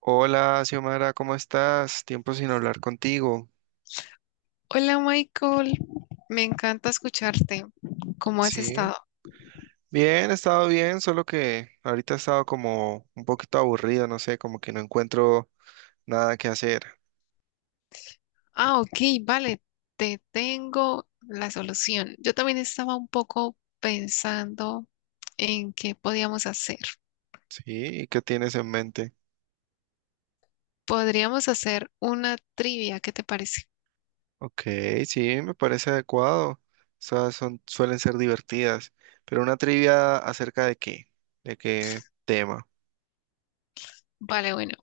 Hola, Xiomara, ¿cómo estás? Tiempo sin hablar contigo. Hola Michael, me encanta escucharte. ¿Cómo has Sí, estado? bien, he estado bien, solo que ahorita he estado como un poquito aburrido, no sé, como que no encuentro nada que hacer. Ah, ok, vale, te tengo la solución. Yo también estaba un poco pensando en qué podíamos hacer. Sí, ¿y qué tienes en mente? Podríamos hacer una trivia, ¿qué te parece? Ok, sí, me parece adecuado. Esas son, suelen ser divertidas, pero una trivia acerca de qué tema. Vale, bueno,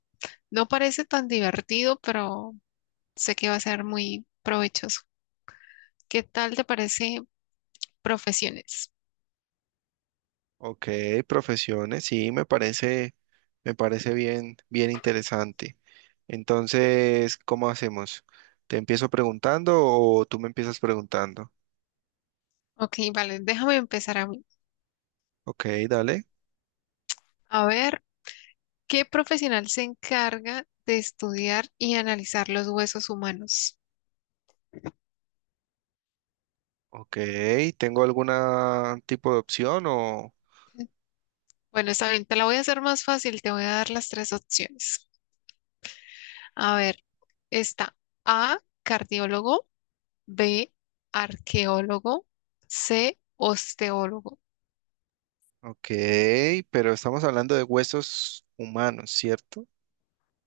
no parece tan divertido, pero sé que va a ser muy provechoso. ¿Qué tal te parece profesiones? Ok, profesiones, sí, me parece bien, bien interesante. Entonces, ¿cómo hacemos? ¿Te empiezo preguntando o tú me empiezas preguntando? Ok, vale, déjame empezar a mí. Ok, dale. A ver. ¿Qué profesional se encarga de estudiar y analizar los huesos humanos? Ok, ¿tengo algún tipo de opción o...? Bueno, está bien, te la voy a hacer más fácil, te voy a dar las tres opciones. A ver, está A, cardiólogo, B, arqueólogo, C, osteólogo. Ok, pero estamos hablando de huesos humanos, ¿cierto?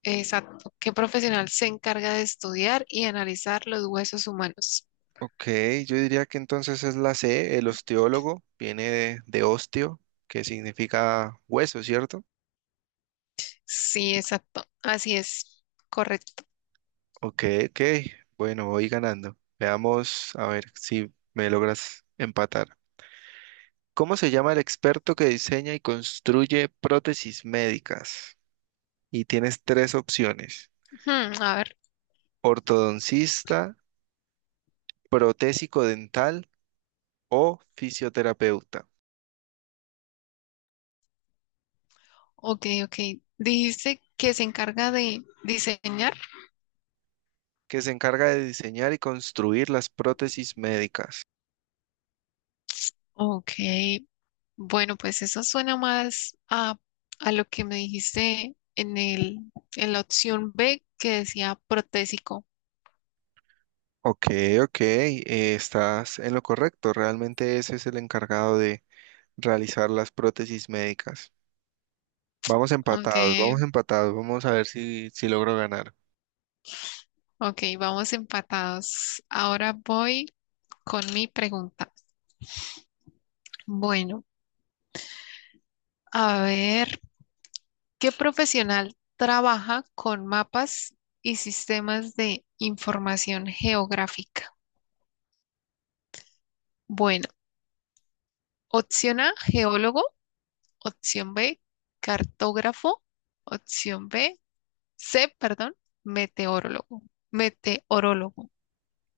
Exacto. ¿Qué profesional se encarga de estudiar y analizar los huesos humanos? Ok, yo diría que entonces es la C, el osteólogo, viene de osteo, que significa hueso, ¿cierto? Sí, exacto. Así es. Correcto. Ok, ok, bueno, voy ganando. Veamos, a ver si me logras empatar. ¿Cómo se llama el experto que diseña y construye prótesis médicas? Y tienes tres opciones: Hmm, a ver. ortodoncista, protésico dental o fisioterapeuta, Ok, ok. Dijiste que se encarga de diseñar. que se encarga de diseñar y construir las prótesis médicas. Ok, bueno, pues eso suena más a lo que me dijiste en en la opción B que decía protésico. Ok, ok, estás en lo correcto. Realmente ese es el encargado de realizar las prótesis médicas. Vamos empatados, Aunque, vamos empatados. Vamos a ver si logro ganar. ok, vamos empatados. Ahora voy con mi pregunta. Bueno, a ver, ¿qué profesional trabaja con mapas y sistemas de información geográfica? Bueno, opción A, geólogo, opción B, cartógrafo. Opción B, sé, perdón, meteorólogo. Meteorólogo.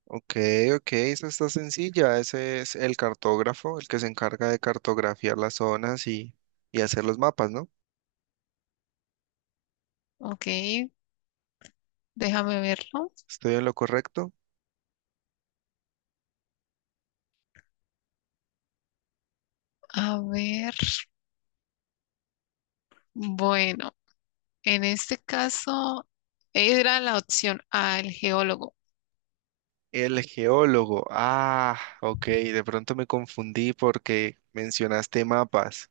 Ok, ok, esa está sencilla. Ese es el cartógrafo, el que se encarga de cartografiar las zonas y hacer los mapas, ¿no? Ok, déjame verlo. ¿Estoy en lo correcto? A ver, bueno, en este caso era la opción A, el geólogo. El geólogo. Ah, ok, de pronto me confundí porque mencionaste mapas.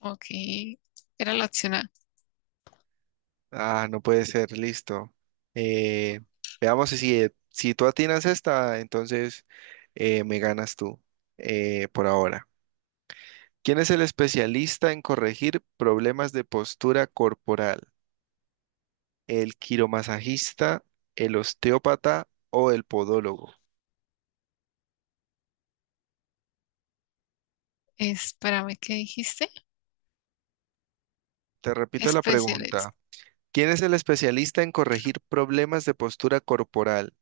Ok, era la opción A. Ah, no puede ser, listo. Eh, Veamos si tú atinas esta, entonces me ganas tú por ahora. ¿Quién es el especialista en corregir problemas de postura corporal? El quiromasajista, el osteópata o el podólogo. Espérame, ¿qué dijiste? Te repito la pregunta. Especialista. ¿Quién es el especialista en corregir problemas de postura corporal?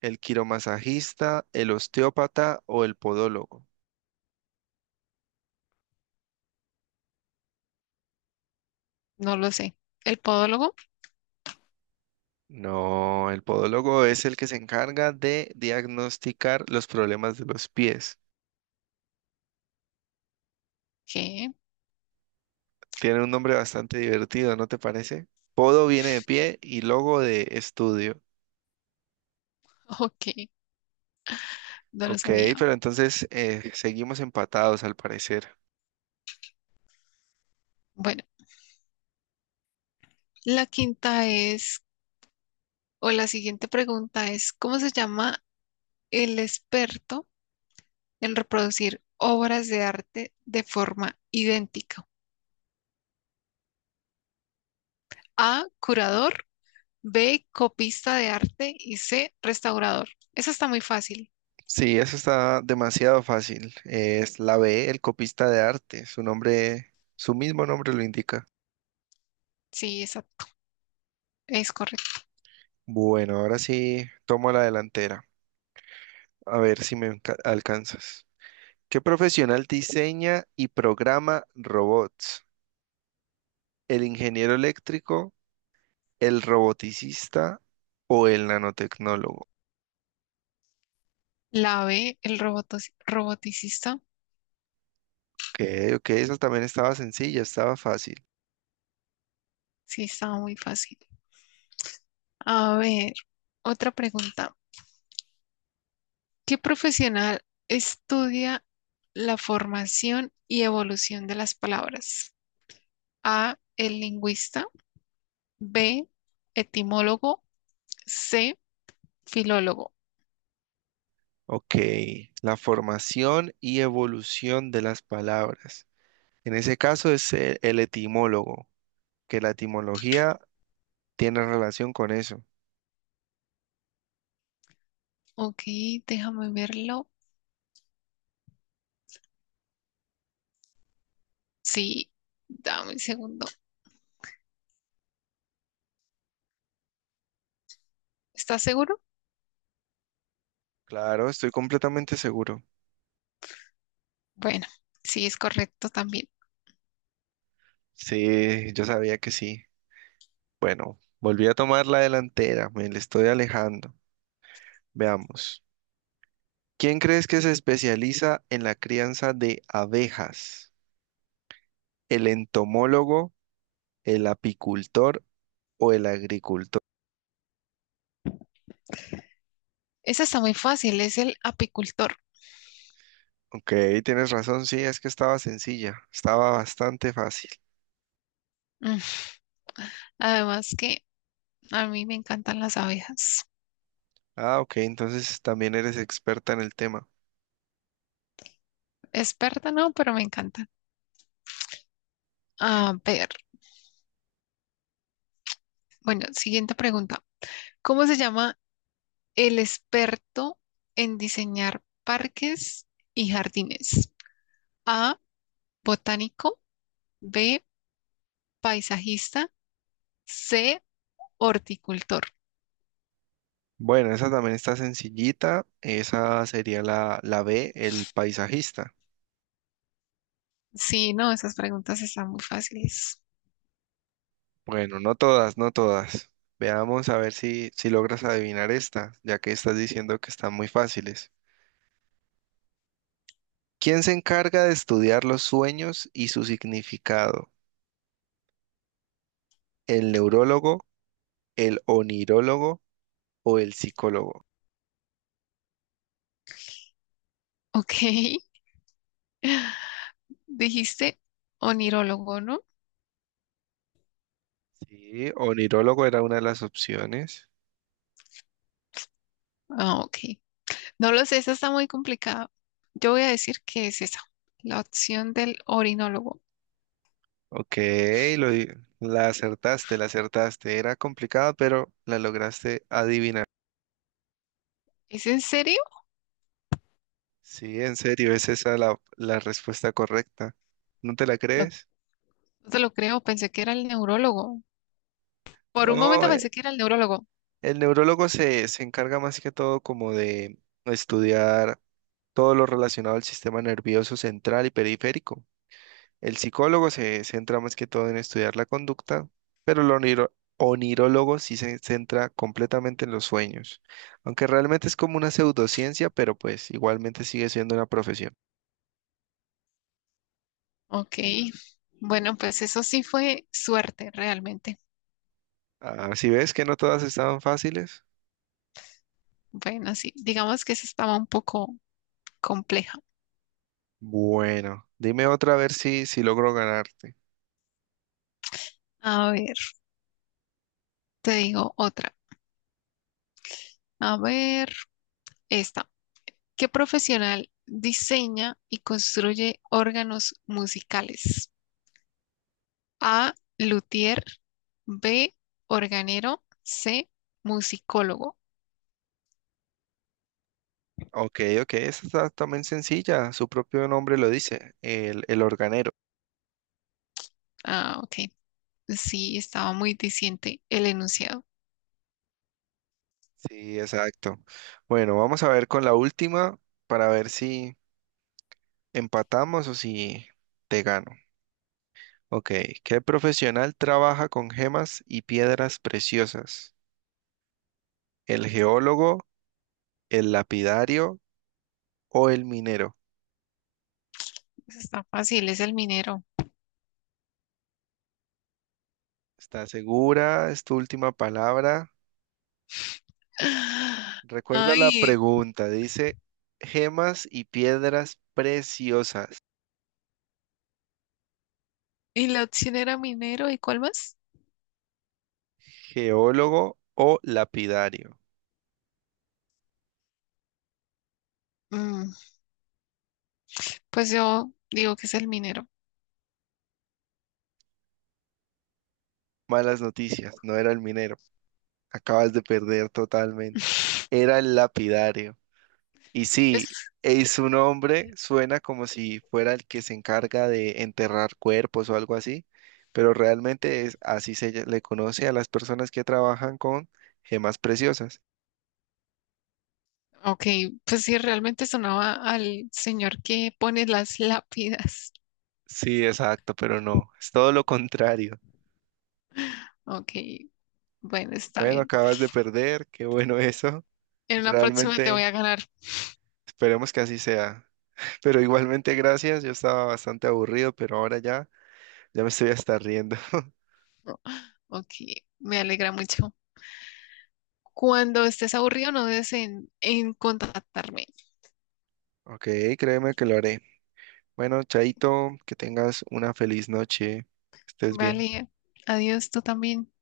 ¿El quiromasajista, el osteópata o el podólogo? No lo sé. ¿El podólogo? No, el podólogo es el que se encarga de diagnosticar los problemas de los pies. ¿Qué? Tiene un nombre bastante divertido, ¿no te parece? Podo viene de pie y logo de estudio. Ok, no lo Ok, sabía. pero entonces seguimos empatados al parecer. Bueno, la quinta es, o la siguiente pregunta es, ¿cómo se llama el experto? El reproducir obras de arte de forma idéntica. A, curador, B, copista de arte y C, restaurador. Eso está muy fácil. Sí, eso está demasiado fácil. Es la B, el copista de arte. Su nombre, su mismo nombre lo indica. Sí, esa es correcto. Bueno, ahora sí tomo la delantera. A ver si alcanzas. ¿Qué profesional diseña y programa robots? ¿El ingeniero eléctrico, el roboticista o el nanotecnólogo? La B, el robotos- roboticista. Ok, ok, esa también estaba sencilla, estaba fácil. Sí, está muy fácil. A ver, otra pregunta. ¿Qué profesional estudia la formación y evolución de las palabras? A, el lingüista, B, etimólogo, C, filólogo. Ok, la formación y evolución de las palabras. En ese caso es el etimólogo, que la etimología tiene relación con eso. Ok, déjame verlo. Sí, dame un segundo. ¿Estás seguro? Claro, estoy completamente seguro. Bueno, sí, es correcto también. Sí, yo sabía que sí. Bueno, volví a tomar la delantera, me le estoy alejando. Veamos. ¿Quién crees que se especializa en la crianza de abejas? ¿El entomólogo, el apicultor o el agricultor? Esa está muy fácil, es el apicultor. Ok, tienes razón, sí, es que estaba sencilla, estaba bastante fácil. Mm, además que a mí me encantan las abejas. Ah, ok, entonces también eres experta en el tema. Experta no, pero me encantan. A ver, bueno, siguiente pregunta. ¿Cómo se llama el experto en diseñar parques y jardines? A, botánico, B, paisajista, C, horticultor. Bueno, esa también está sencillita. Esa sería la B, el paisajista. Sí, no, esas preguntas están muy fáciles. Bueno, no todas, no todas. Veamos a ver si logras adivinar esta, ya que estás diciendo que están muy fáciles. ¿Quién se encarga de estudiar los sueños y su significado? ¿El neurólogo, el onirólogo o el psicólogo? Ok, dijiste onirólogo, ¿no? Sí, onirólogo era una de las opciones. Ah, ok. No lo sé, esa está muy complicada. Yo voy a decir que es esa, la opción del orinólogo. Ok, lo, di- la acertaste, la acertaste. Era complicada, pero la lograste adivinar. ¿Es en serio? Sí, en serio, es esa la respuesta correcta. ¿No te la No, crees? no te lo creo, pensé que era el neurólogo. Por un No, momento pensé que era el neurólogo. el neurólogo se encarga más que todo como de estudiar todo lo relacionado al sistema nervioso central y periférico. El psicólogo se centra más que todo en estudiar la conducta, pero el onirólogo sí se centra completamente en los sueños, aunque realmente es como una pseudociencia, pero pues igualmente sigue siendo una profesión. Ok, bueno, pues eso sí fue suerte realmente. Así ves que no todas estaban fáciles. Bueno, sí, digamos que esa estaba un poco compleja. Bueno, dime otra a ver si logro ganarte. A ver, te digo otra. A ver, esta. ¿Qué profesional diseña y construye órganos musicales? A, luthier, B, organero, C, musicólogo. Ok, ok, esa está también sencilla, su propio nombre lo dice, el organero. Ah, ok. Sí, estaba muy diciente el enunciado. Sí, exacto. Bueno, vamos a ver con la última para ver si empatamos o si te gano. Ok, ¿qué profesional trabaja con gemas y piedras preciosas? ¿El geólogo, el lapidario o el minero? Está fácil, es el minero. ¿Estás segura? ¿Es tu última palabra? Recuerda la Ay, pregunta, dice gemas y piedras preciosas, y la opción era minero, ¿y cuál más? geólogo o lapidario. Mm, pues yo digo que es el minero. Malas noticias, no era el minero, acabas de perder totalmente. Era el lapidario. Y sí, Es- su nombre suena como si fuera el que se encarga de enterrar cuerpos o algo así, pero realmente es así le conoce a las personas que trabajan con gemas preciosas. ok, pues sí, realmente sonaba al señor que pone las lápidas. Sí, exacto, pero no, es todo lo contrario. Ok, bueno, está Bueno, bien. acabas de perder, qué bueno eso. En la próxima te voy Realmente a ganar. esperemos que así sea. Pero igualmente gracias, yo estaba bastante aburrido, pero ahora ya, ya me estoy hasta riendo. Ok, me alegra mucho. Cuando estés aburrido, no dudes en contactarme. Ok, créeme que lo haré. Bueno, Chaito, que tengas una feliz noche. Estés bien. Vale, adiós, tú también.